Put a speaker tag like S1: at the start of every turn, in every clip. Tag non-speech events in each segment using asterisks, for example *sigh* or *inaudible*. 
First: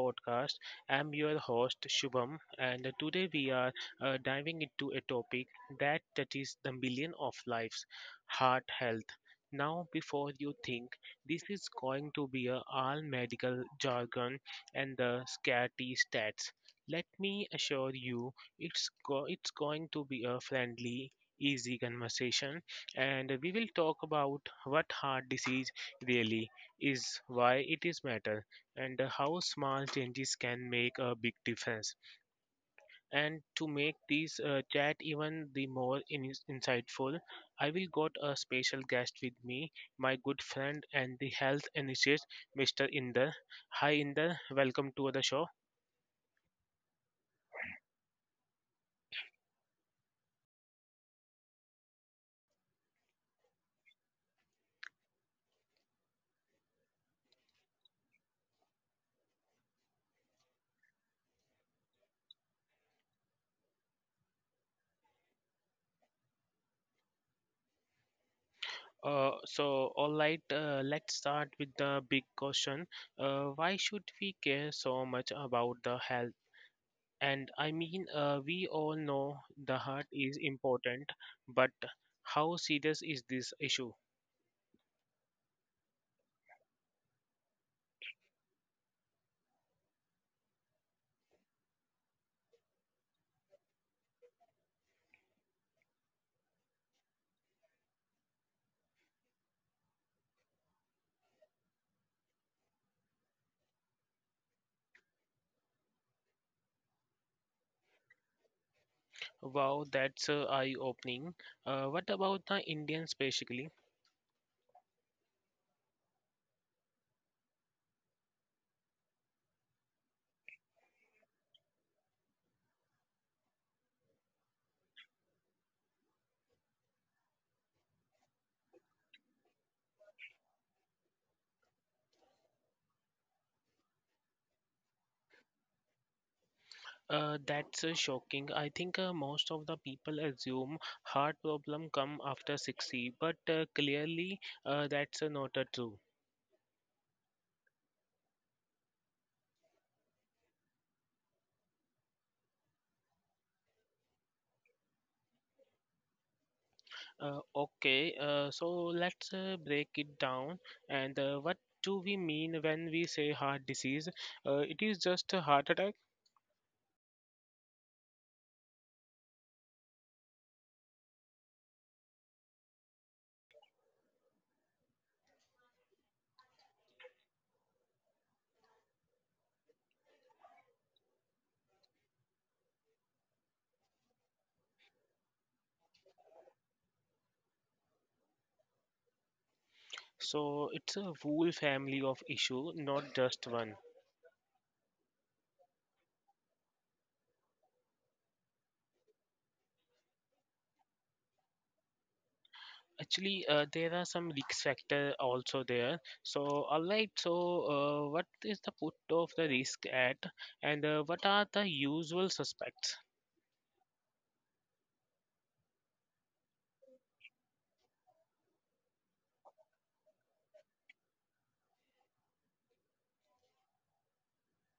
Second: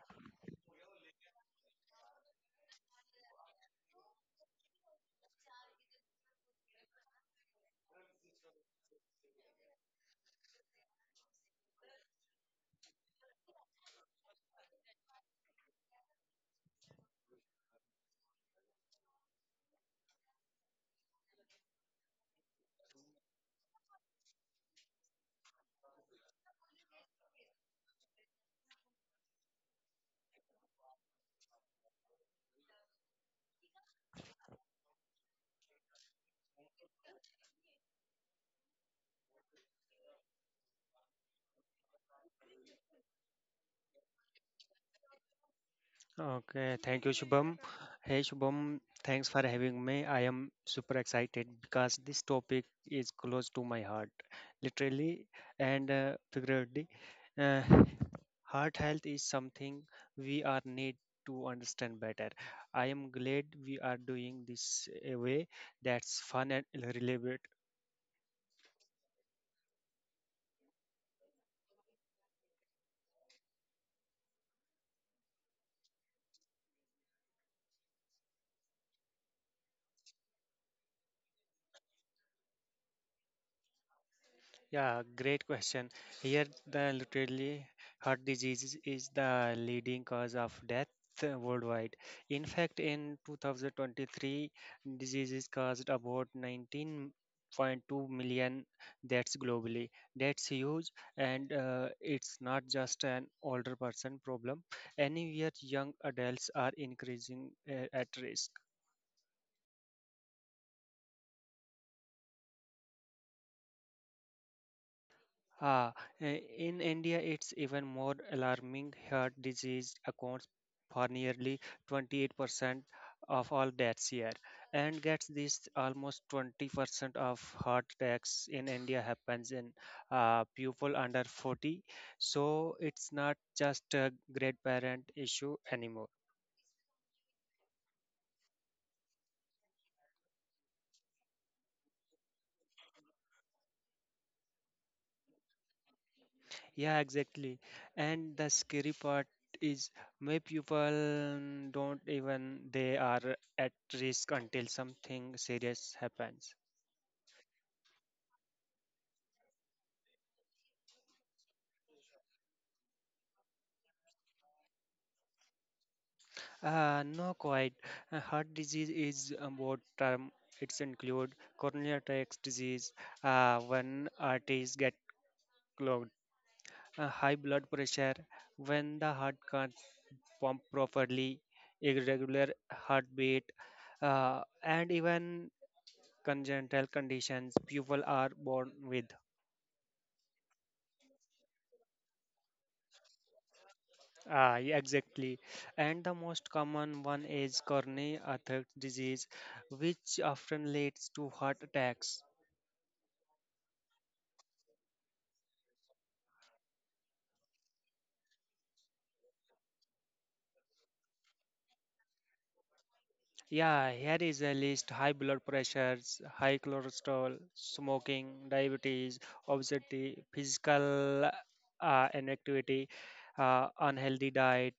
S1: podcast. I'm your host, Shubham, and today we are diving into a topic that touches the million of lives. Heart health. Now, before you think this is going to be a all medical jargon and the scary stats, let me assure you it's going to be a friendly, easy conversation, and we will talk about what heart disease really is, why it is matter, and how small changes can make a big difference. And to make this chat even the more insightful, I will got a special guest with me, my good friend and the health enthusiast, Mr. Inder. Hi Inder, welcome to the show.
S2: Okay, thank you, Shubham. Hey, Shubham, thanks for having me. I am super excited because this topic is close to my heart, literally and figuratively. Uh, Heart health is something we are need to understand better. I am glad we are doing this a way that's fun and relevant.
S1: So, all right, let's start with the big question. Why should we care so much about the health? And I mean, we all know the heart is important, but how serious is this issue?
S2: Yeah, great question. Here, the literally heart disease is the leading cause of death worldwide. In fact, in 2023, diseases caused about 19.2 million deaths globally. That's huge, and it's not just an older person problem. Anywhere young adults are increasing at risk.
S1: Wow, that's eye-opening. What about the Indians specifically?
S2: Ah, in India, it's even more alarming. Heart disease accounts for nearly 28% of all deaths here, and gets this almost 20% of heart attacks in India happens in people under 40. So it's not just a grandparent issue anymore.
S1: That's shocking. I think most of the people assume heart problem come after 60, but clearly that's not true.
S2: Yeah, exactly. And the scary part is my people don't even they are at risk until something serious happens.
S1: Okay, so let's break it down. And what do we mean when we say heart disease? It is just a heart attack?
S2: No, quite. Heart disease is a broad term. It's include coronary artery disease when arteries get clogged, high blood pressure when the heart can't pump properly, irregular heartbeat, and even congenital conditions people are born with.
S1: So it's a whole family of issue, not just one.
S2: Yeah, exactly. And the most common one is coronary artery disease, which often leads to heart attacks.
S1: Actually, there are some risk factor also there. So, all right. So, what is the put of the risk at, and what are the usual suspects?
S2: Yeah, here is a list high blood pressures, high cholesterol, smoking, diabetes, obesity, physical inactivity, unhealthy diet,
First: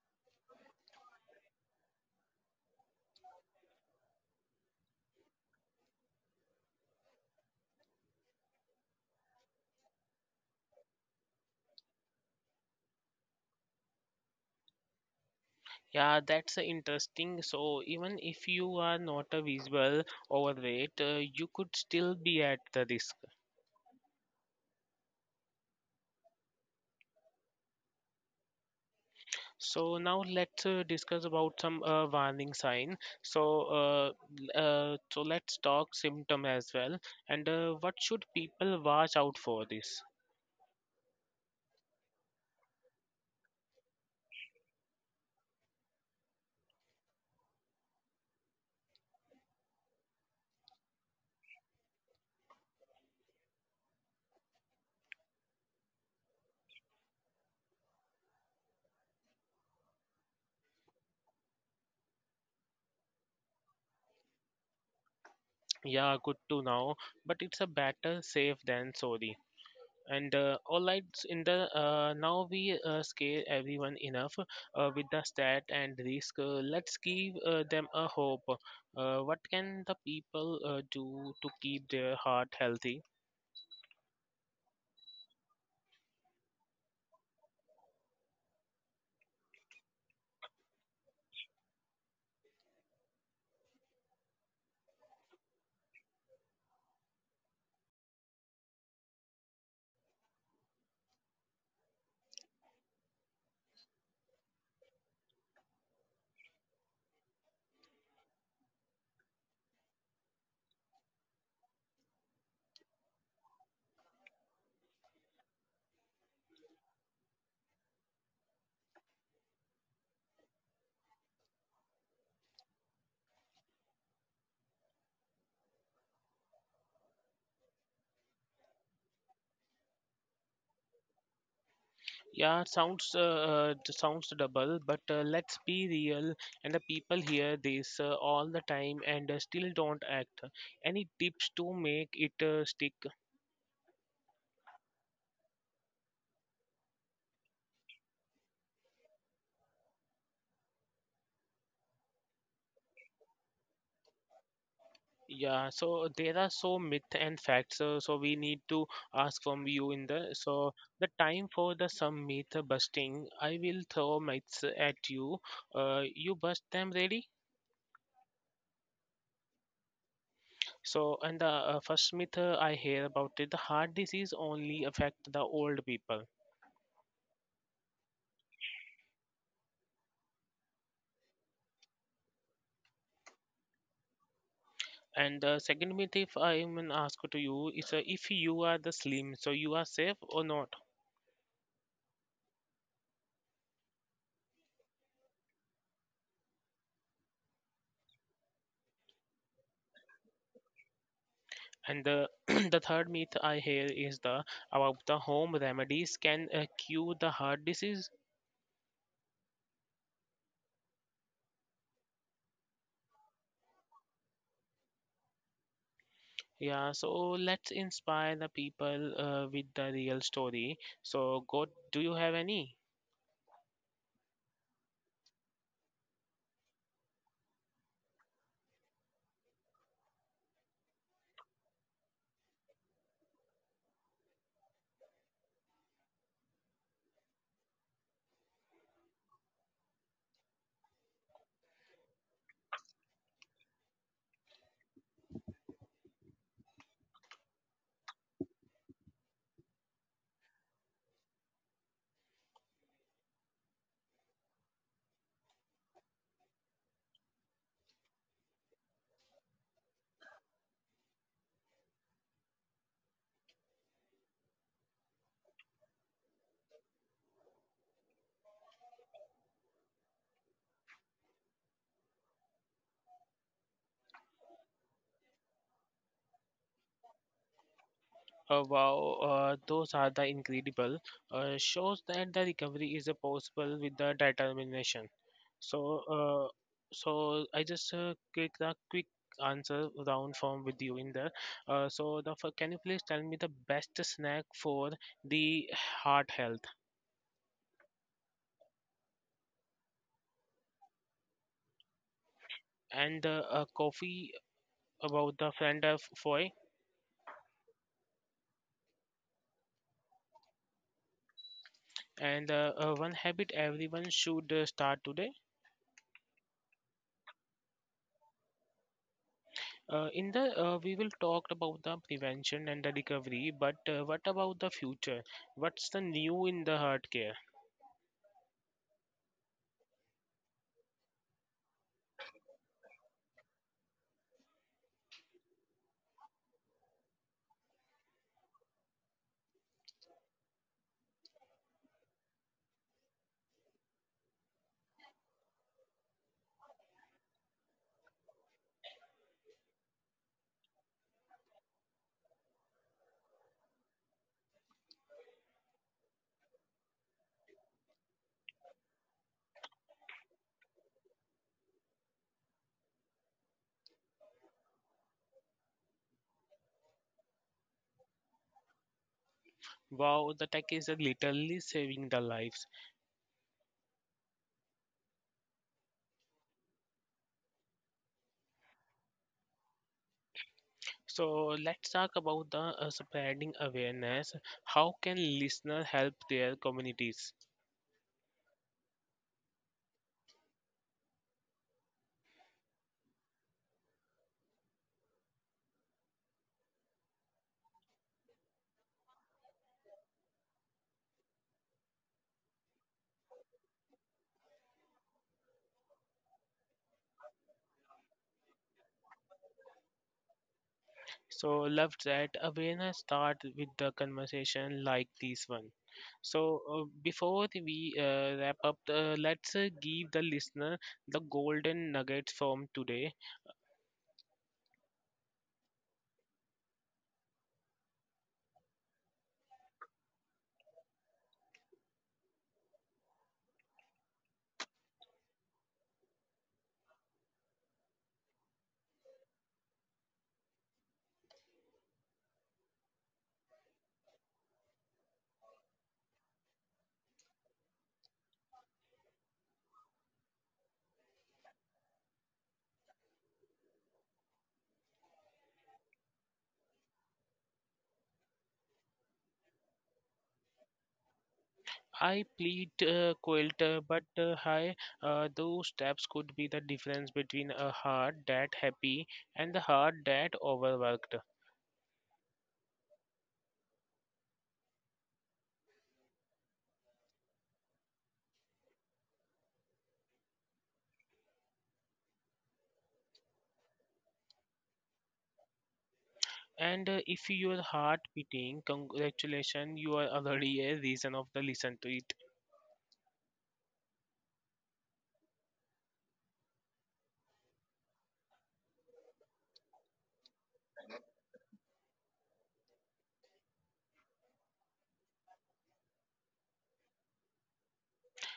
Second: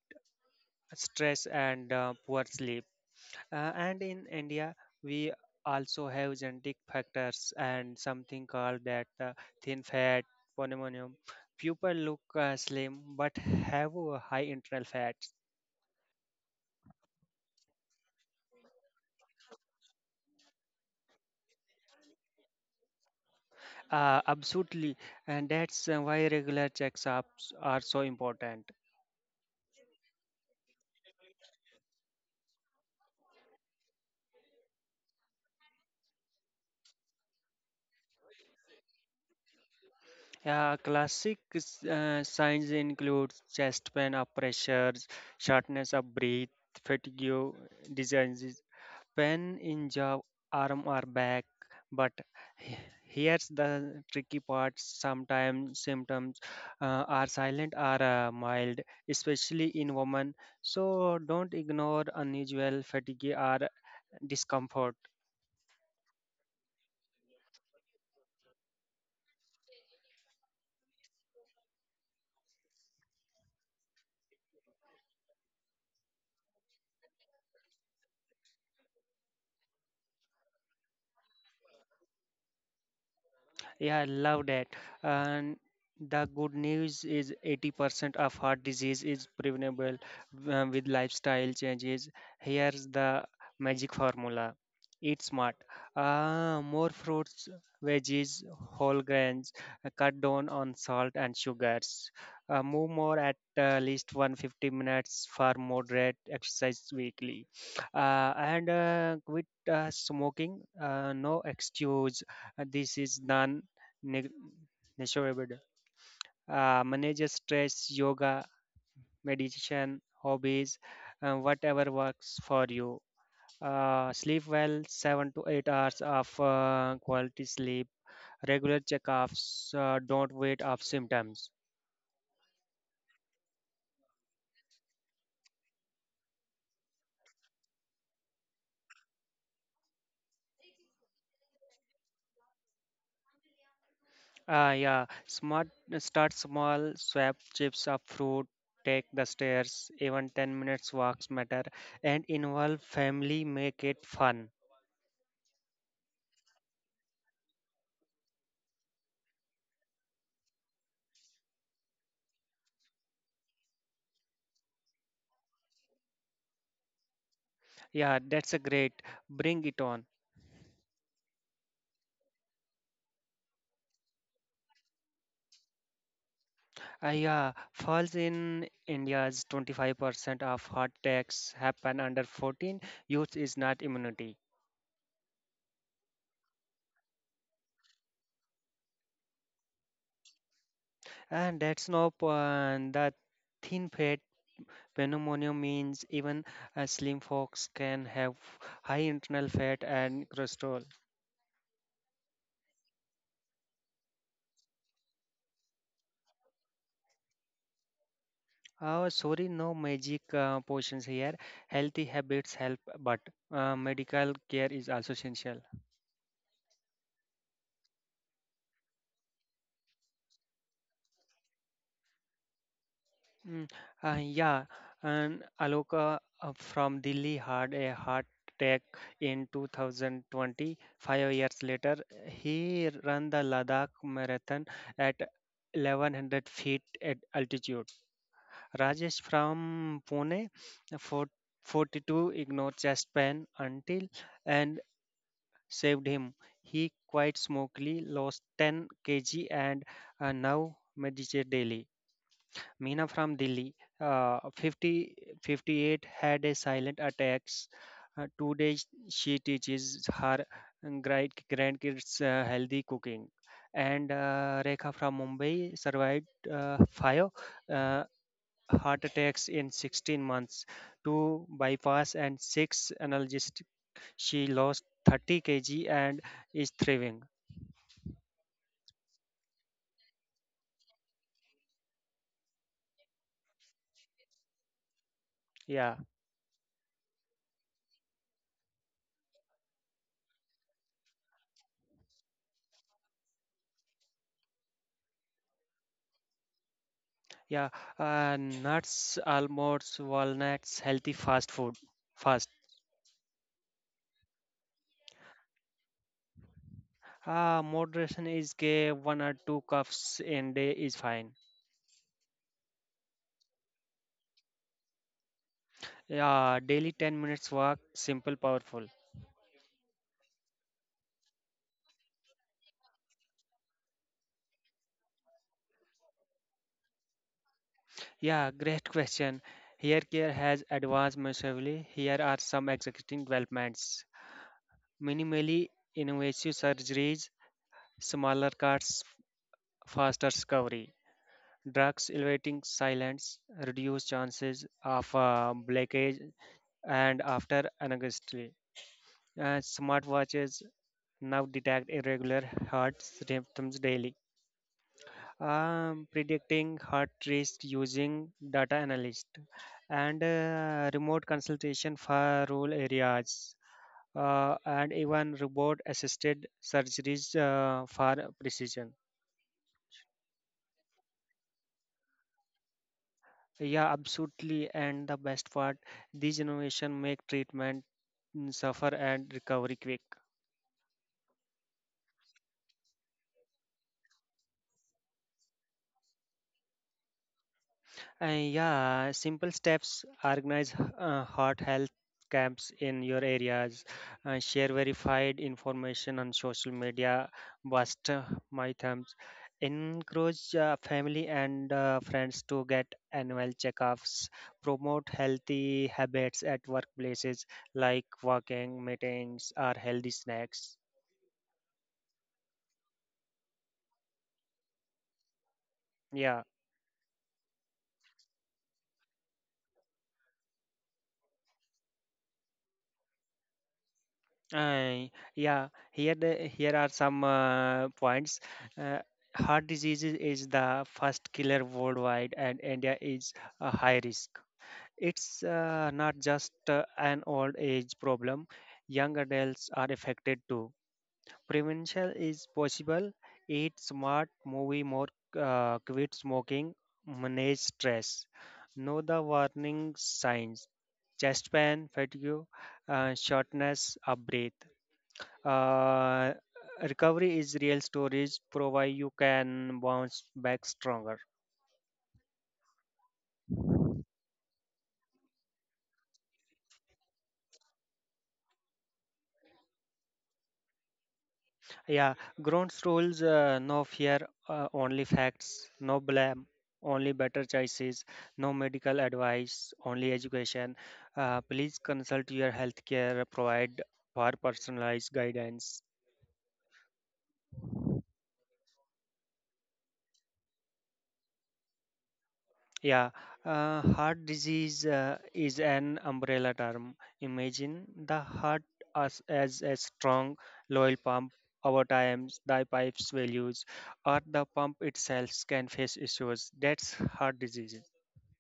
S2: stress, and poor sleep. And in India, we also have genetic factors and something called that thin fat pneumonia. People look slim but have a high internal fat.
S1: Yeah, that's interesting. So, even if you are not a visible overweight, you could still be at the risk.
S2: Absolutely, and that's why regular checkups are so important.
S1: So now let's discuss about some warning sign. So let's talk symptom as well. And what should people watch out for this?
S2: Classic signs include chest pain, up pressures, shortness of breath, fatigue, diseases Pen in job arm are back, but he- here's the tricky part. Sometimes symptoms are silent or mild, especially in women. So don't ignore unusual fatigue or discomfort.
S1: Yeah, good to know. But it's a better safe than sorry. And all right, s- in the now we scare everyone enough with the stat and risk. Let's give them a hope. What can the people do to keep their heart healthy?
S2: Yeah, I love that. And the good news is 80% of heart disease is preventable with lifestyle changes. Here's the magic formula. Eat smart. More fruits, veggies, whole grains. Cut down on salt and sugars. Move more at least 150 minutes for moderate exercise weekly. And quit smoking. No excuse. This is done neg- negotiable. Manage your stress, yoga, meditation, hobbies, whatever works for you. Sleep well, 7 to 8 hours of quality sleep. Regular checkups. Don't wait up symptoms.
S1: Yeah, sounds sounds double, but let's be real. And the people hear this all the time and still don't act. Any tips to make it stick?
S2: Yeah, smart. Start small. Swap chips of fruit. Take the stairs. Even 10 minutes walks matter. And involve family. Make it fun.
S1: Yeah, so there are so myth and facts. So we need to ask from you in the so the time for the some myth busting. I will throw myths at you. You bust them, ready?
S2: Yeah, that's a great. Bring it on.
S1: So and the first myth, I hear about it, the heart disease only affect the old people.
S2: Yeah, falls in India's 25% of heart attacks happen under 14. Youth is not immunity.
S1: And the second myth, if I'm gonna ask to you, is, if you are the slim, so you are safe or not.
S2: And that's no and the thin fat pneumonia means even slim folks can have high internal fat and cholesterol.
S1: And the *clears throat* the third myth I hear is the about the home remedies can cure the heart disease.
S2: Oh, sorry, no magic potions here. Healthy habits help, but medical care is also essential.
S1: Yeah, so let's inspire the people with the real story. So, God, do you have any?
S2: Mm, yeah, and Aloka from Delhi had a heart attack in 2020. 5 years later, he ran the Ladakh Marathon at 1100 feet at altitude. Rajesh from Pune, for 42, ignored chest pain until and saved him. He quite smoothly lost 10 kg and now meditates daily. Meena from Delhi, 50, 58, had a silent attacks. Today, she teaches her grandkids healthy cooking. And Rekha from Mumbai survived five uh, heart attacks in 16 months, two bypass and six analgesic. She lost 30 kg and is thriving.
S1: Wow, those are the incredible. Shows that the recovery is possible with the determination.
S2: Yeah,
S1: So, uh, so I just quick the quick answer round form with you in there. So the can you please tell me the best snack for the heart health?
S2: yeah. Nuts, almonds, walnuts, healthy fast food. Fast.
S1: And a coffee about the friend of foy?
S2: Moderation is gay, one or two cups in day is fine.
S1: And one habit everyone should start today?
S2: Yeah, daily 10 minutes walk, simple, powerful.
S1: In the we will talk about the prevention and the recovery, but what about the future? What's the new in the heart care?
S2: Yeah, great question. Hair care has advanced massively. Here are some exciting developments. Minimally invasive surgeries, smaller cuts, faster recovery. Drugs elevating silence, reduce chances of blackage and after anesthesia. Smartwatches now detect irregular heart rhythms daily. Predicting heart rate using data analyst and remote consultation for rural areas and even robot assisted surgeries for precision.
S1: Wow, the tech is literally saving the lives.
S2: Yeah, absolutely. And the best part, these innovation make treatment suffer and recovery quick.
S1: So let's talk about the spreading awareness. How can listeners help their communities?
S2: Yeah, simple steps. Organize heart health camps in your areas. Share verified information on social media. Bust my thumbs. Encourage family and friends to get annual checkups. Promote healthy habits at workplaces like walking, meetings, or healthy snacks.
S1: So love that awareness start with the conversation like this one.
S2: Yeah.
S1: So before we wrap up, let's give the listener the golden nuggets from today.
S2: Uh, yeah, here are some points. Uh, Heart disease is the first killer worldwide, and India is a high risk. It's not just an old age problem; young adults are affected too. Prevention is possible. Eat smart, move more, quit smoking, manage stress. Know the warning signs: chest pain, fatigue, shortness of breath, uh, recovery is real storage, provide you can bounce back stronger.
S1: I plead quilt, but high. Those steps could be the difference between a heart that happy and the heart that overworked.
S2: Yeah, ground rules, no fear, only facts, no blame, only better choices, no medical advice, only education. Please consult your healthcare provider for personalized guidance.
S1: And if your heart beating, congratulations, you are already a reason of the listen to it.
S2: Yeah, heart disease is an umbrella term. Imagine the heart as a strong, loyal pump. Over time, the pipe's values or the pump itself can face issues. That's heart disease.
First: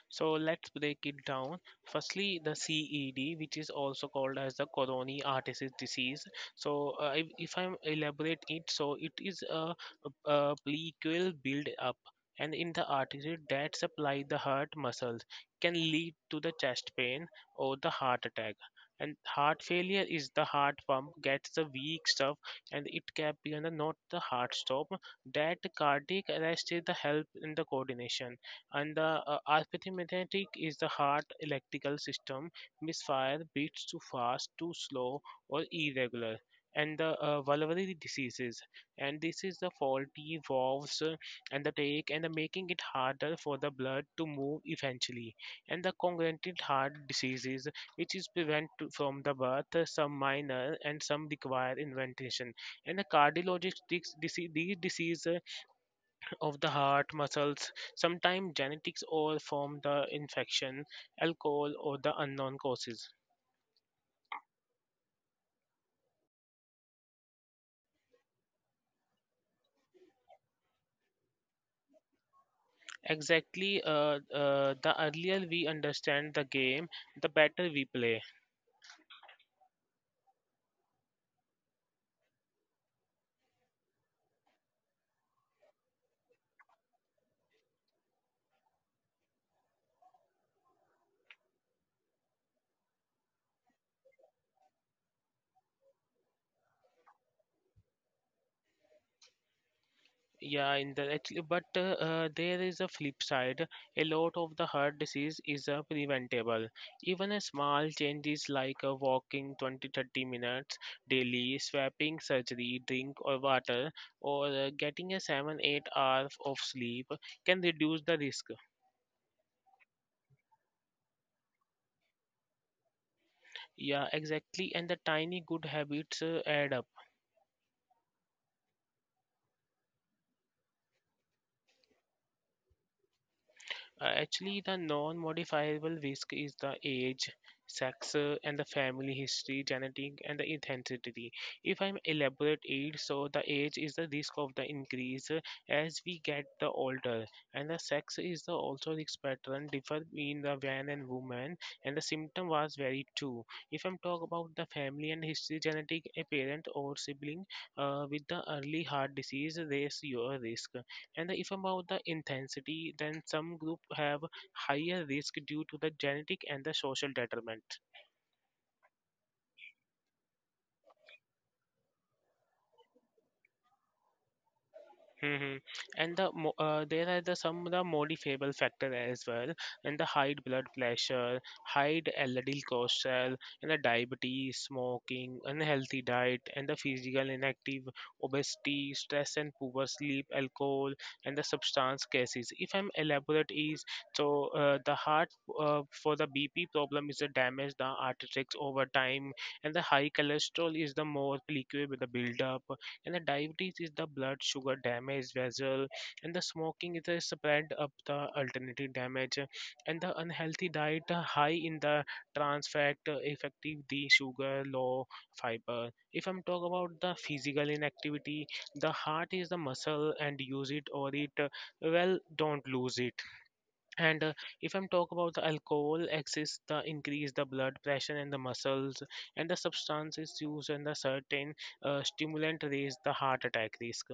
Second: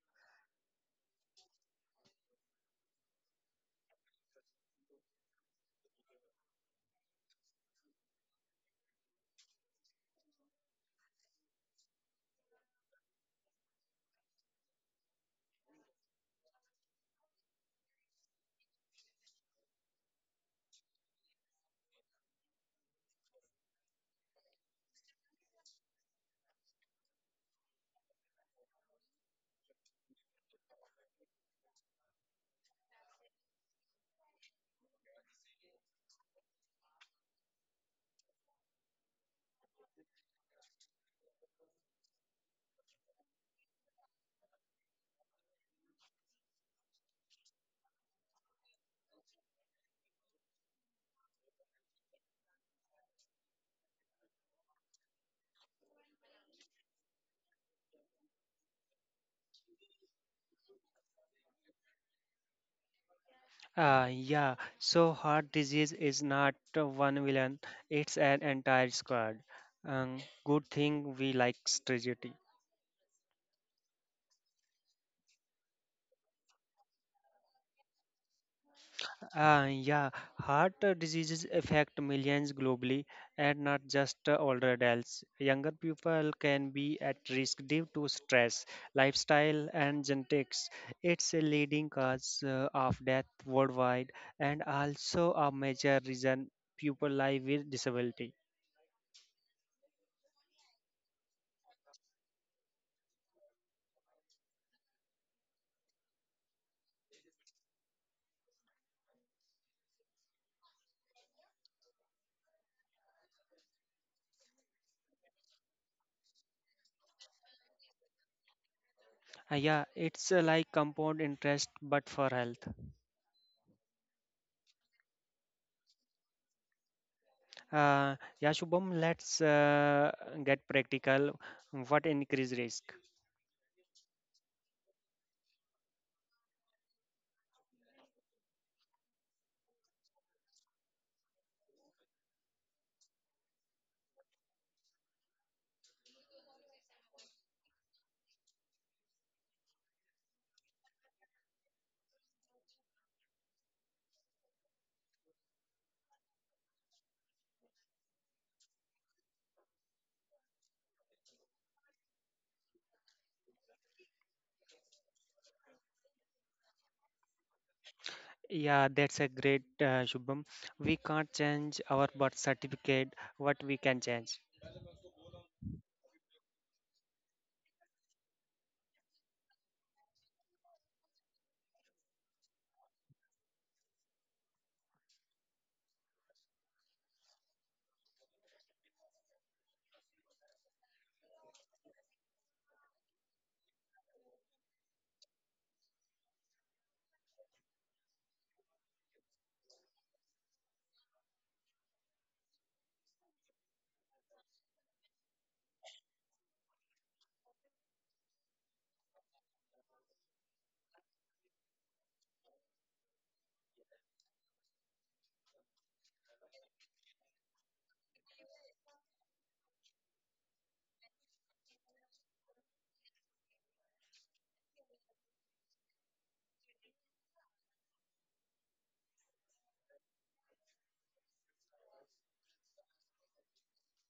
S1: So let's break it down. Firstly, the CED, which is also called as the coronary artery disease. So if I elaborate it, so it is a plaque build up. And in the artery that supply the heart muscles can lead to the chest pain or the heart attack. And heart failure is the heart pump gets the weak stuff, and it can be and not the heart stop. That cardiac arrest is the help in the coordination, and the arithmetic is the heart electrical system misfire beats too fast, too slow, or irregular. And the vulnerary diseases, and this is the faulty valves, and the take and the making it harder for the blood to move eventually. And the congenital heart diseases, which is prevent from the birth, some minor and some require inventation. And the cardiologic these diseases of the heart muscles, sometimes genetics or from the infection, alcohol, or the unknown causes.
S2: Yeah, so heart disease is not one villain, it's an entire squad. Um, Good thing we like strategy.
S1: Exactly, the earlier we understand the game, the better we play.
S2: Yeah, heart diseases affect millions globally and not just older adults. Younger people can be at risk due to stress, lifestyle, and genetics. It's a leading cause of death worldwide and also a major reason people live with disability.
S1: Yeah, in the actually, but there is a flip side. A lot of the heart disease is preventable. Even a small changes like walking 20 30 minutes daily, swapping surgery, drink or water, or getting a 7 8 hours of sleep can reduce the risk.
S2: Yeah, it's like compound interest but for health.
S1: Yeah, exactly. And the tiny good habits add up.
S2: Uh, yeah, Shubham, let's get practical. What increase risk?
S1: Actually, the non modifiable risk is the age, sex, and the family history, genetic, and the intensity. If I'm elaborate it, so the age is the risk of the increase, as we get the older, and the sex is the also risk pattern differ between the man and woman, and the symptom was very too. If I'm talk about the family and history, genetic, a parent or sibling with the early heart disease, raise your risk. And if about the intensity, then some group have higher risk due to the genetic and the social determinant.
S2: Yeah, that's a great Shubham. We can't change our birth certificate. What we can change?
S1: Hmm. And the there are the some of the modifiable factor as well, and the high blood pressure, high LDL cholesterol, and the diabetes, smoking, unhealthy diet, and the physical inactive, obesity, stress and poor sleep, alcohol, and the substance cases. If I'm elaborate is, so the heart, for the BP problem is the damage the arteries over time. And the high cholesterol is the more liquid with the buildup. And the diabetes is the blood sugar damage vessel. And the smoking is the spread of the alternative damage, and the unhealthy diet, high in the trans fat, effective the sugar low fiber. If I'm talk about the physical inactivity, the heart is the muscle, and use it or it, well, don't lose it. And if I'm talk about the alcohol exists, the increase the blood pressure and the muscles. And the substances used and the certain stimulant raise the heart attack risk.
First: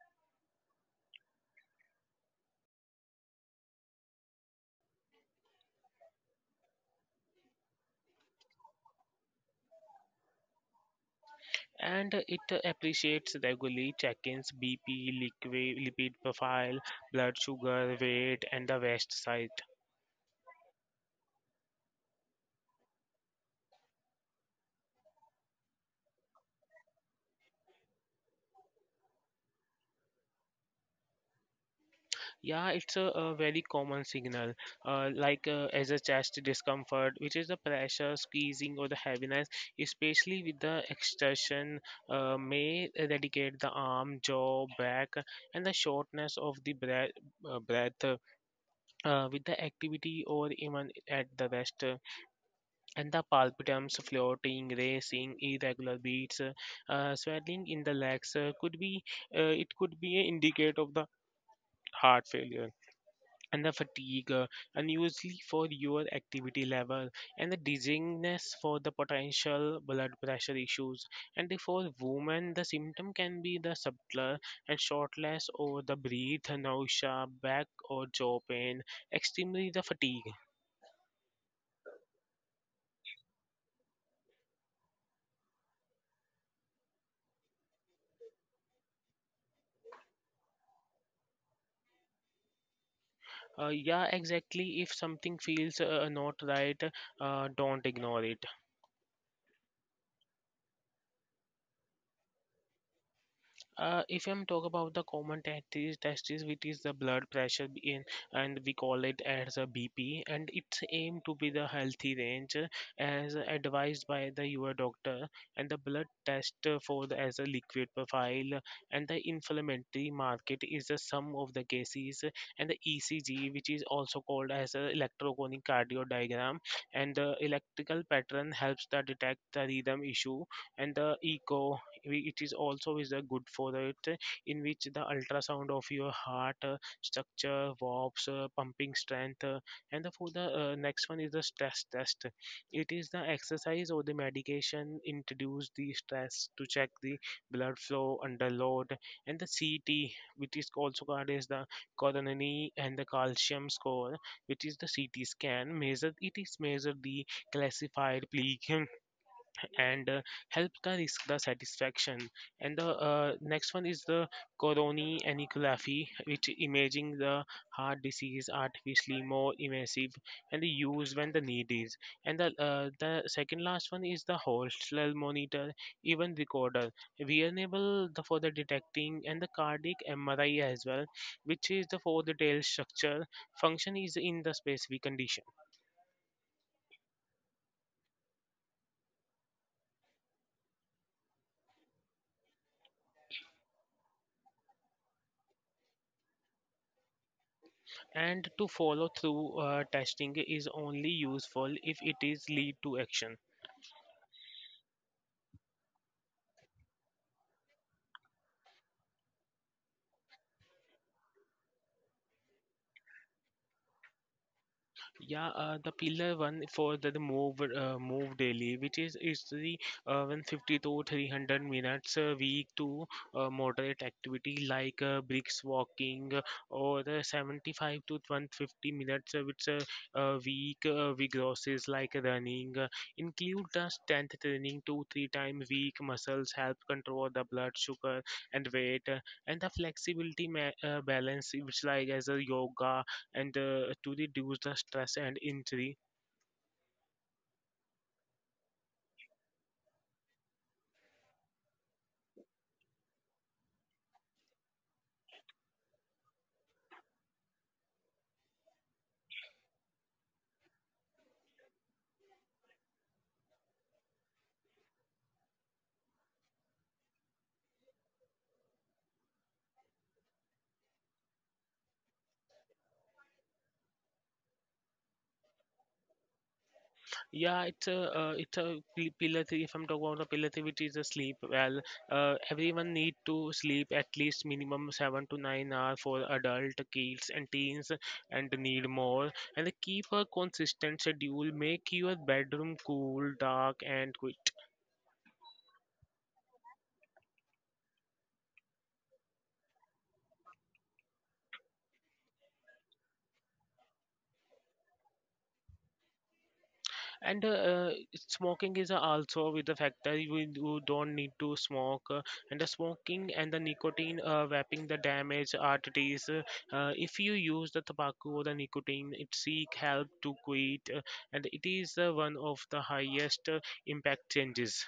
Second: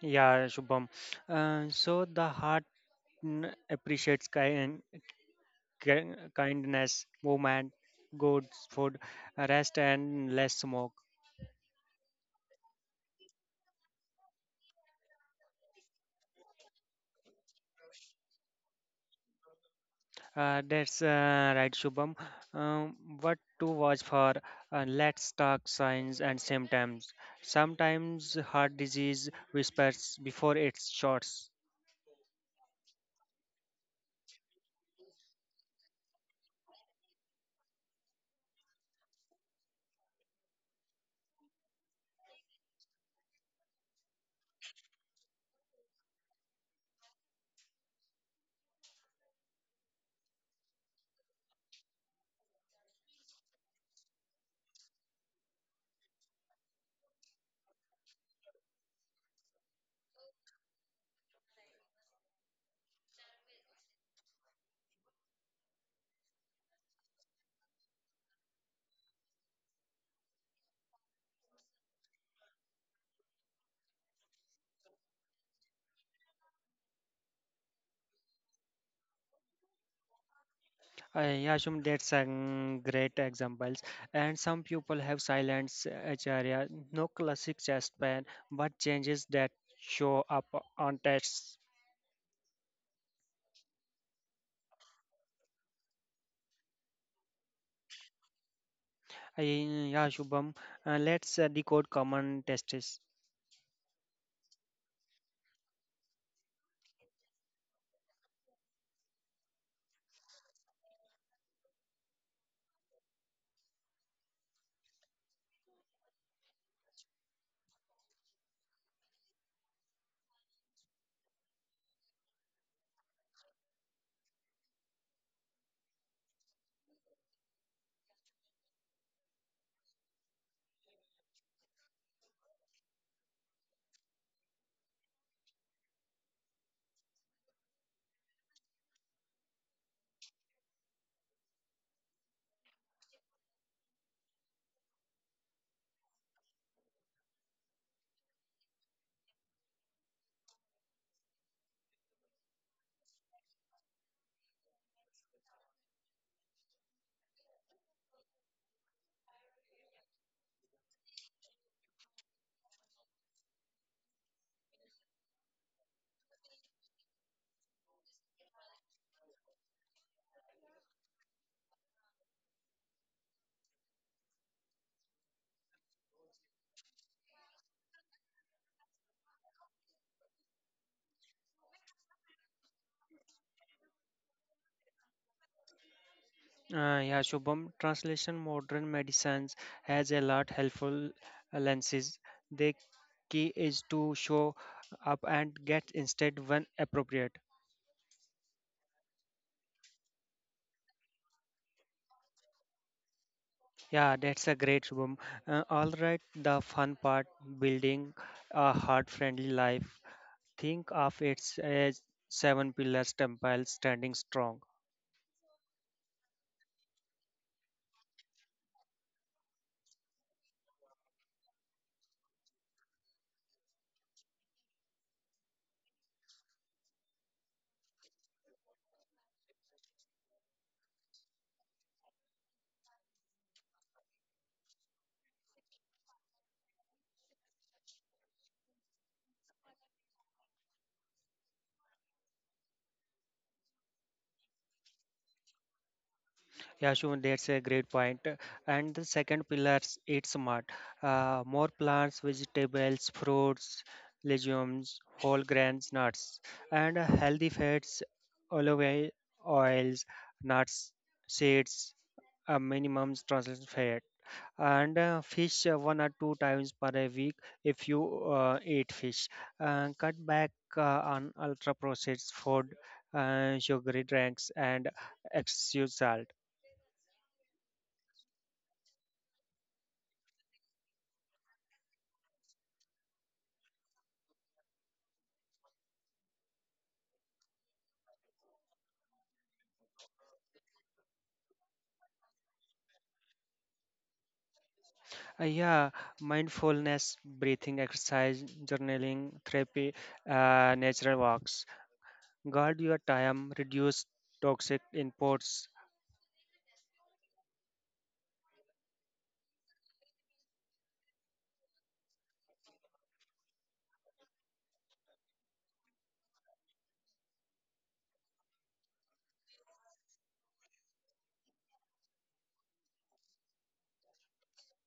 S2: Yeah, Shubham. So the heart appreciates kindness, movement, good food, rest, and less smoke.
S1: And it appreciates regularly check-ins, BP, liquid lipid profile, blood sugar, weight, and the waist size.
S2: That's right, Shubham. Um, what to watch for? Let's talk signs and symptoms. Sometimes heart disease whispers before it starts.
S1: Yeah, it's a very common signal, like as a chest discomfort, which is the pressure, squeezing, or the heaviness, especially with the extension, may eradicate the arm, jaw, back, and the shortness of the breath with the activity or even at the rest, and the palpitums, floating, racing, irregular beats, swelling in the legs, could be, it could be an indicator of the heart failure, and the fatigue, unusually for your activity level, and the dizziness for the potential blood pressure issues. And for women, the symptom can be the subtler, and shortness or the breath, nausea, back or jaw pain, extremely the fatigue.
S2: Yeah, Shum, that's a great examples. And some people have silence acharya, no classic chest pain, but changes that show up on tests.
S1: Yeah, exactly. If something feels not right, don't ignore it.
S2: Yeah, Shubham, let's decode common tests.
S1: If I'm talk about the common testis which is the blood pressure in, and we call it as a BP, and it's aimed to be the healthy range as advised by the your doctor, and the blood test for the as a liquid profile, and the inflammatory market is the sum of the cases, and the ECG which is also called as a electroconic cardio diagram, and the electrical pattern helps to detect the rhythm issue, and the echo it is also is a good for it in which the ultrasound of your heart structure warps pumping strength and the, for the next one is the stress test it is the exercise or the medication introduce the stress to check the blood flow under load, and the ct which is also called as the coronary and the calcium score, which is the ct scan measure it is measure the classified plaque *laughs* and help the risk the satisfaction. And the next one is the coronary angiography, which imaging the heart disease artificially more invasive and the use when the need is. And the second last one is the Holter monitor, even recorder, wearable the, for the detecting and the cardiac MRI as well, which is the for the tail structure function is in the specific condition.
S2: Yeah, Shubham, translation modern medicines has a lot helpful lenses. The key is to show up and get instead when appropriate.
S1: And to follow through testing is only useful if it is lead to action.
S2: Yeah, that's a great Shubham. All right, the fun part building a heart friendly life. Think of it as seven pillars temple standing strong.
S1: Yeah, the pillar one for the move move daily, which is the 150 to 300 minutes a week to moderate activity like bricks walking or the 75 to 150 minutes which week vigorous like running. Include the strength training two three times week. Muscles help control the blood sugar and weight, and the flexibility balance which like as a yoga, and to reduce the stress and injury.
S2: Yeah, Shubham, that's a great point. And the second pillar eat smart. More plants, vegetables, fruits, legumes, whole grains, nuts, and healthy fats, olive oils, nuts, seeds, a minimum trans fat. And fish one or two times per a week if you eat fish. Cut back on ultra processed food, sugary drinks, and excessive salt.
S1: Yeah, it's pillar three. If I'm talking about the pillar three, which is the sleep. Well, everyone need to sleep at least minimum 7 to 9 hours for adult kids and teens, and need more. And keep a consistent schedule. Make your bedroom cool, dark, and
S2: Yeah, mindfulness, breathing exercise, journaling, therapy, natural walks, guard your time, reduce toxic inputs.
S1: and uh, uh, smoking is also with the factor, you don't need to smoke, and the smoking and the nicotine wrapping the damage arteries. If you use the tobacco or the nicotine it seek help to quit, and it is one of the highest impact changes.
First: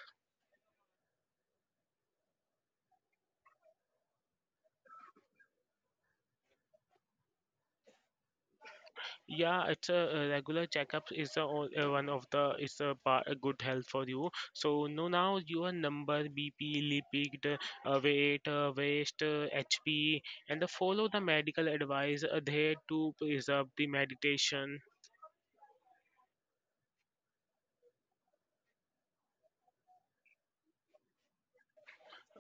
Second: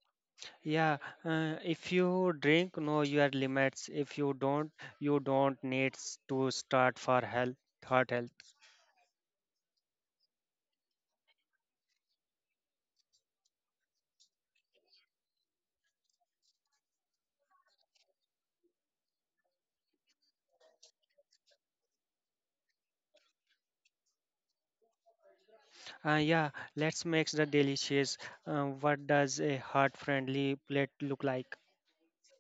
S2: Yeah, if you drink know your limits. If you don't, you don't need to start for health heart health.
S1: Yeah, it's a regular checkup is a, one of the is a, a good health for you. So know now your number, BP, lipid, weight, waist, HP, and the follow the medical advice there to preserve the meditation.
S2: Yeah, let's make the delicious. What does a heart-friendly plate look like?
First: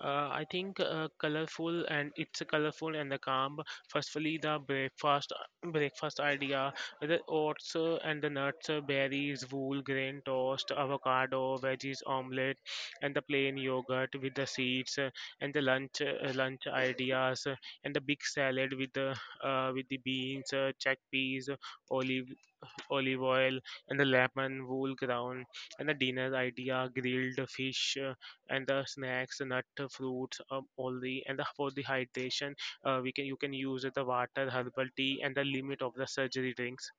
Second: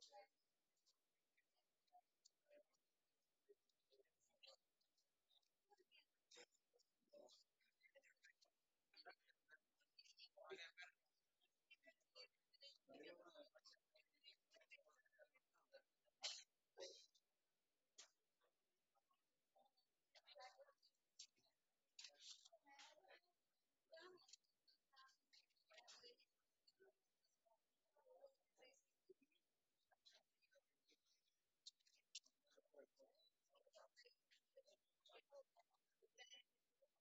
S1: I think colorful, and it's a colorful and the calm. Firstly, the breakfast idea: the oats and the nuts, berries, wool, grain toast, avocado, veggies, omelette, and the plain yogurt with the seeds, and the lunch ideas, and the big salad with the beans, chickpeas, olive olive oil, and the lemon wool ground, and the dinner idea grilled fish, and the snacks, nut fruits, all the for the hydration, we can you can use the water, herbal tea, and the limit of the surgery drinks.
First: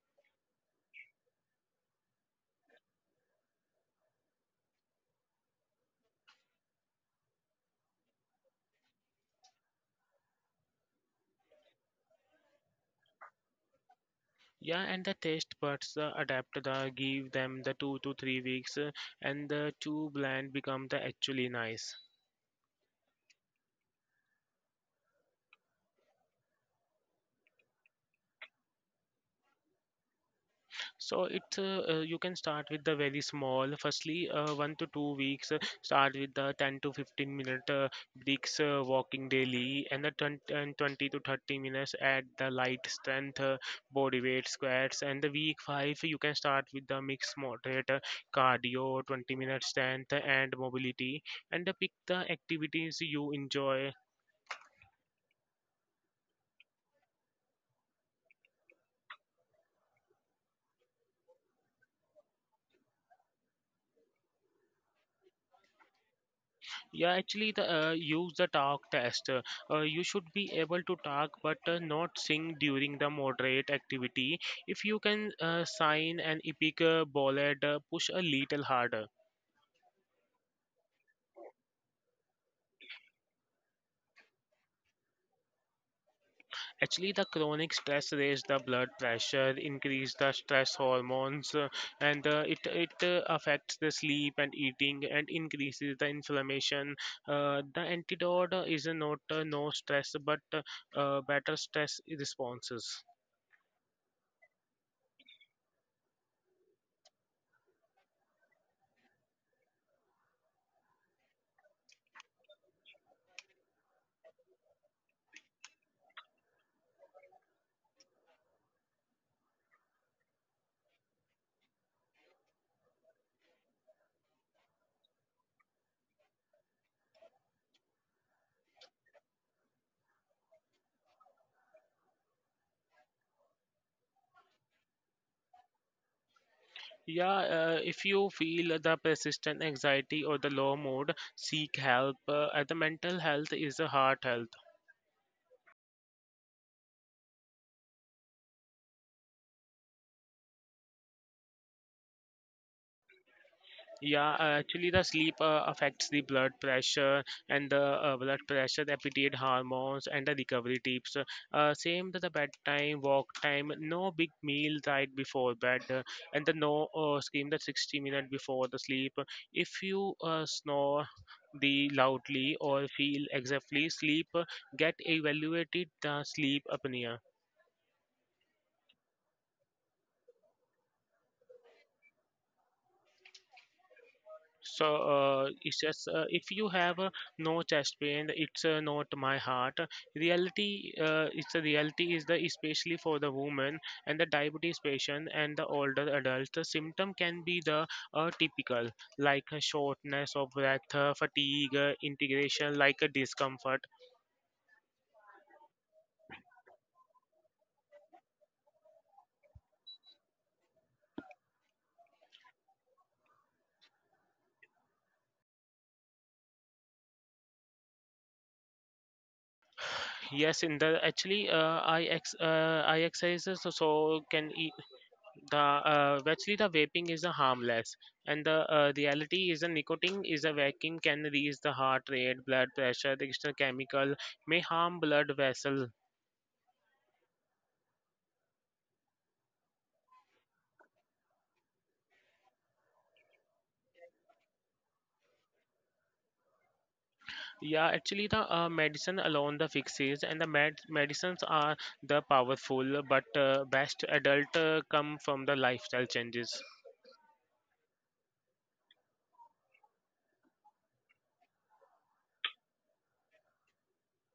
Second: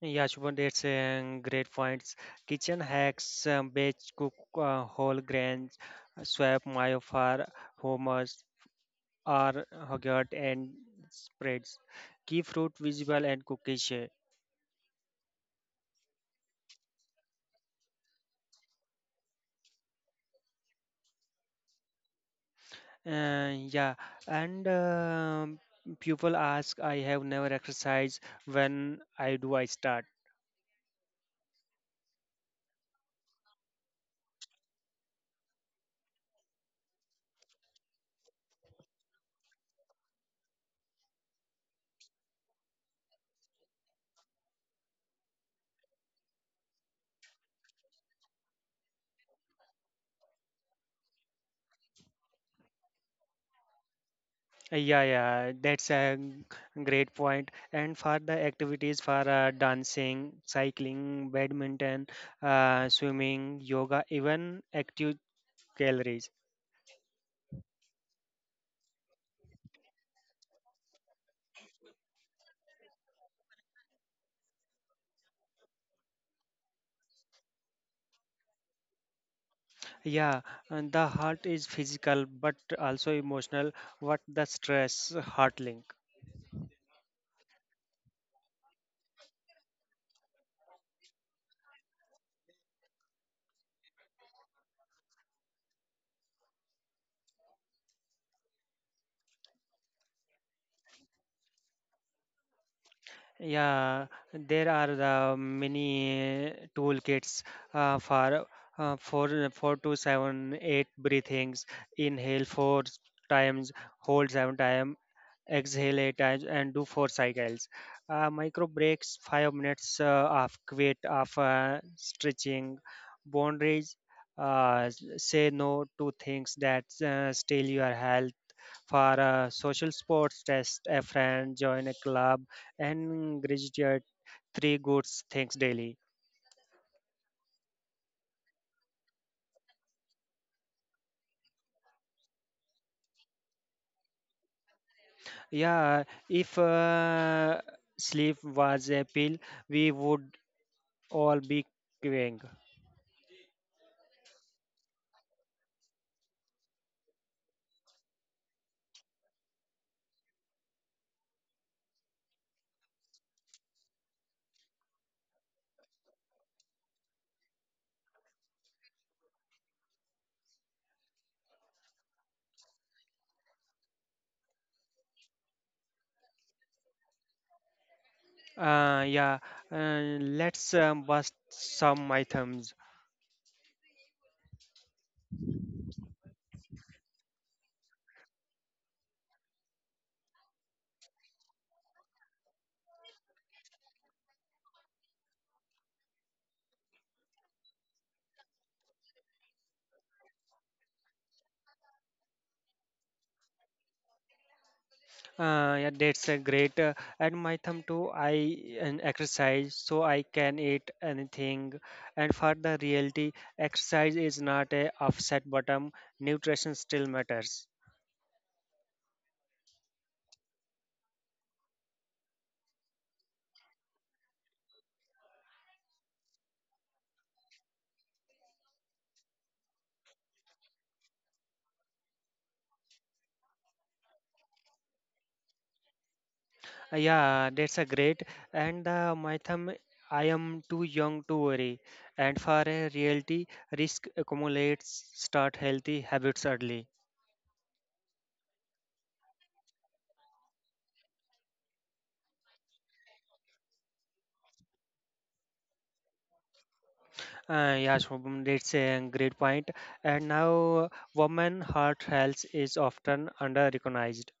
S2: Yeah, Shubham, that's a great points. Kitchen hacks, batch cook whole grains, swap myofar, hummus, or yogurt and spreads. Keep fruit visible and cookies.
S1: Yeah, and the taste buds adapt the give them the 2 to 3 weeks, and the two blend become the actually nice.
S2: Yeah, and people ask, I have never exercised. When I do, I start.
S1: So it's you can start with the very small. Firstly, 1 to 2 weeks. Start with the 10 to 15 minute breaks walking daily, and the 20, and 20 to 30 minutes at the light strength body weight squats. And the week five, you can start with the mix moderate cardio, 20 minute strength and mobility, and pick the activities you enjoy.
S2: Yeah, yeah, that's a great point. And for the activities for dancing, cycling, badminton, swimming, yoga, even active calories.
S1: Yeah, actually, the use the talk test. You should be able to talk but not sing during the moderate activity. If you can sign an epic bullet, push a little harder.
S2: Yeah, and the heart is physical but also emotional. What the stress heart link?
S1: Actually, the chronic stress raise the blood pressure, increase the stress hormones, and it it affects the sleep and eating, and increases the inflammation. The antidote is not no stress, but better stress responses.
S2: Yeah, there are the many toolkits for four to seven, eight breathings. Inhale four times, hold seven times, exhale eight times, and do four cycles. Micro breaks, 5 minutes of weight of stretching. Boundaries, say no to things that steal your health. For social sports, test a friend, join a club, and graduate three good things daily.
S1: Yeah, if you feel the persistent anxiety or the low mood, seek help. The mental health is a heart health.
S2: Yeah, if sleep was a pill, we would all be queuing.
S1: Yeah, actually, the sleep affects the blood pressure and the blood pressure, the appetite hormones, and the recovery tips. Same to the bedtime, walk time, no big meal right before bed, and the no scream the 60 minutes before the sleep. If you snore the loudly or feel exactly sleep, get evaluated the sleep apnea.
S2: Yeah, let's bust some my thumbs.
S1: So it's just, if you have no chest pain, it's not my heart. Reality, it's a reality is the especially for the woman and the diabetes patient and the older adult. The symptom can be the typical like a shortness of breath, fatigue, integration, like a discomfort.
S2: Yeah, that's a great. And my thumb too, I an exercise so I can eat anything. And for the reality, exercise is not a offset bottom. Nutrition still matters.
S1: Yes, in the actually I exercise so so can e, the actually the vaping is a harmless, and the reality is a nicotine is a vacuum can raise the heart rate blood pressure, the external chemical may harm blood vessel.
S2: Yeah, that's a great. And my thumb, I am too young to worry. And for a reality, risk accumulates. Start healthy habits early.
S1: Yeah, actually the medicine alone the fixes, and the medicines are the powerful, but best adult come from the lifestyle changes.
S2: Yeah, Shobham, that's a great point. And now, women heart health is often under-recognized.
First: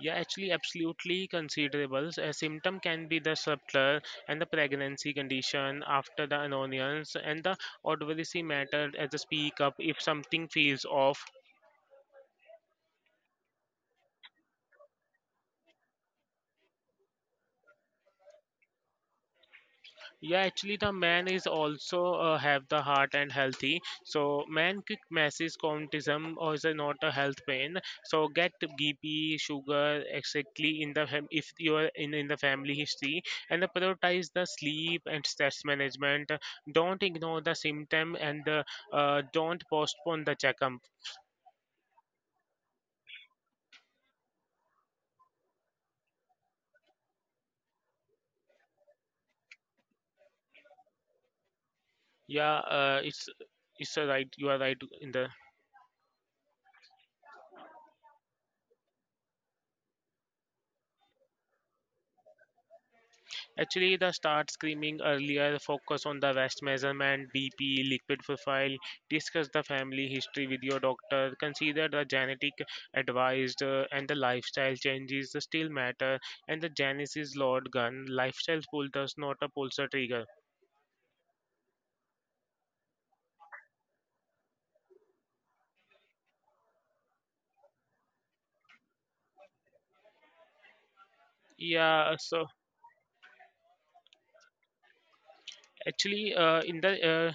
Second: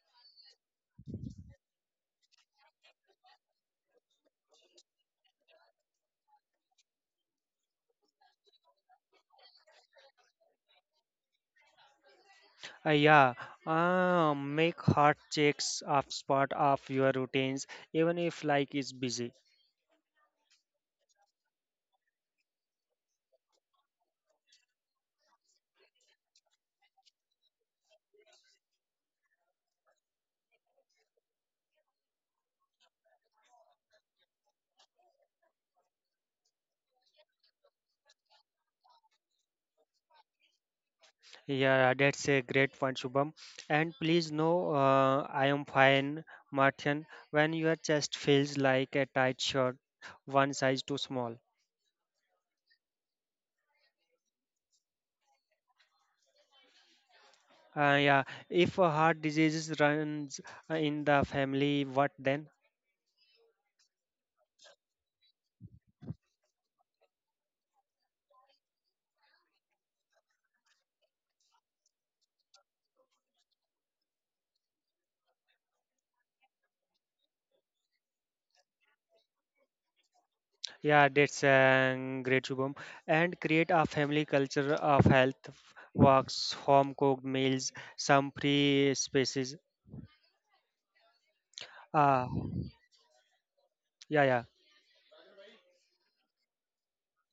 S1: Yeah, actually, absolutely considerable. A symptom can be the subtler, and the pregnancy condition after the annoyance, and the odorous matter, as a speak up if something feels off.
S2: Yeah, make heart checks of spot of your routines, even if like is busy.
S1: Yeah, actually, the man is also have the heart and healthy. So, man quick masses contism or is a not a health pain. So, get BP, sugar exactly in the if you are in the family history, and the prioritize the sleep and stress management. Don't ignore the symptom, and don't postpone the checkup.
S2: Yeah, that's a great point, Shubham. And please know, I am fine, Martin. When your chest feels like a tight shirt, one size too small.
S1: Yeah, it's a right. You are right in the.
S2: Yeah, if a heart disease runs in the family, what then?
S1: Actually, the start screaming earlier, focus on the West measurement, BP, liquid profile, discuss the family history with your doctor, consider the genetic advised, and the lifestyle changes still matter, and the Genesis Lord gun, lifestyle pull does not a pulsar trigger.
S2: Yeah, that's a great, Shubham. And create a family culture of health walks, home cooked meals, some free spaces.
S1: Yeah,
S2: Uh,
S1: so
S2: yeah,
S1: actually, in the,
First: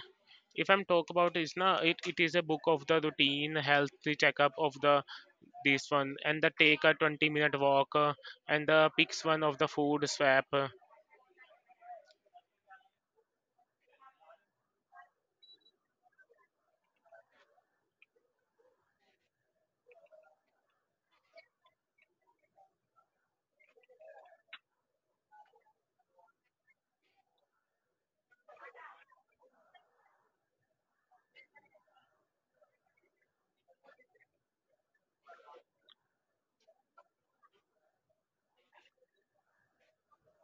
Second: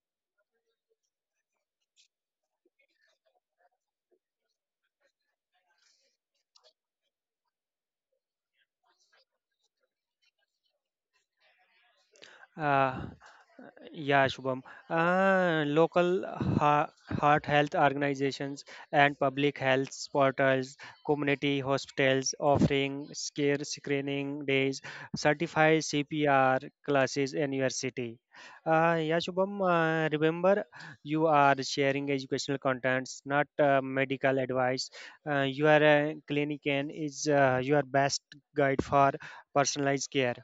S1: if I'm talk about is na, it is a book of the routine, healthy checkup of the this one, and the take a 20-minute walk, and the picks one of the food swap.
S2: yeah. Yeah, Shubham. Local heart health organizations and public health portals, community hospitals offering scare screening days, certified CPR classes in your city. Yeah, Shubham, remember you are sharing educational contents, not medical advice. Your clinician is your best guide for personalized care.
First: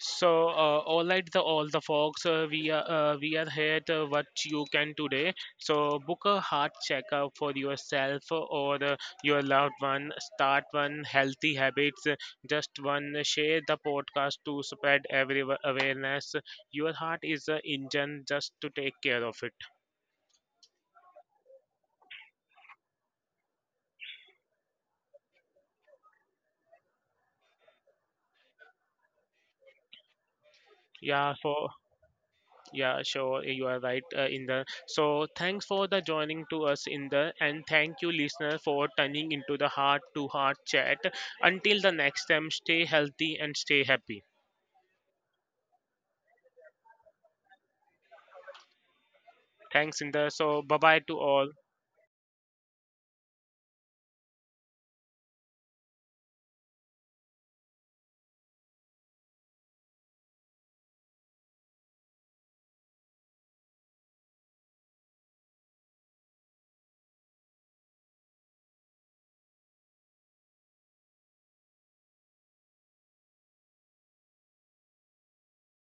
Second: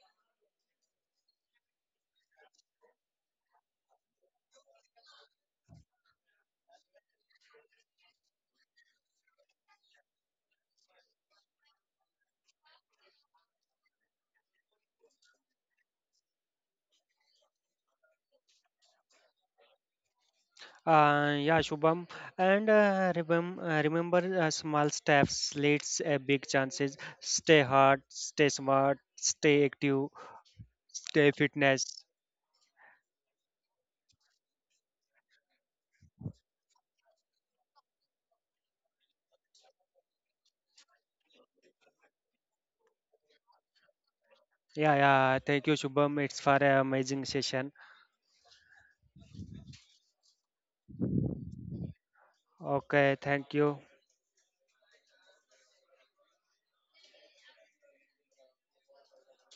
S1: So, all right, the all the folks, we are here to what you can today. So, book a heart checkup for yourself or your loved one. Start one healthy habits. Just one, share the podcast to spread every awareness. Your heart is the engine, just to take care of it.
S2: Yeah, Shubham, and remember small steps leads a big chances. Stay hard, stay smart, stay active, stay
S1: Yeah. For.
S2: fitness.
S1: Yeah, sure. You are right in the. So thanks for the joining to us in the, and thank you listener for turning into the heart to heart chat. Until the next time, stay healthy and stay happy.
S2: Yeah, yeah. Thank you, Shubham. It's for an amazing session.
S1: Thanks in the. So bye bye to all.
S2: Okay, thank you.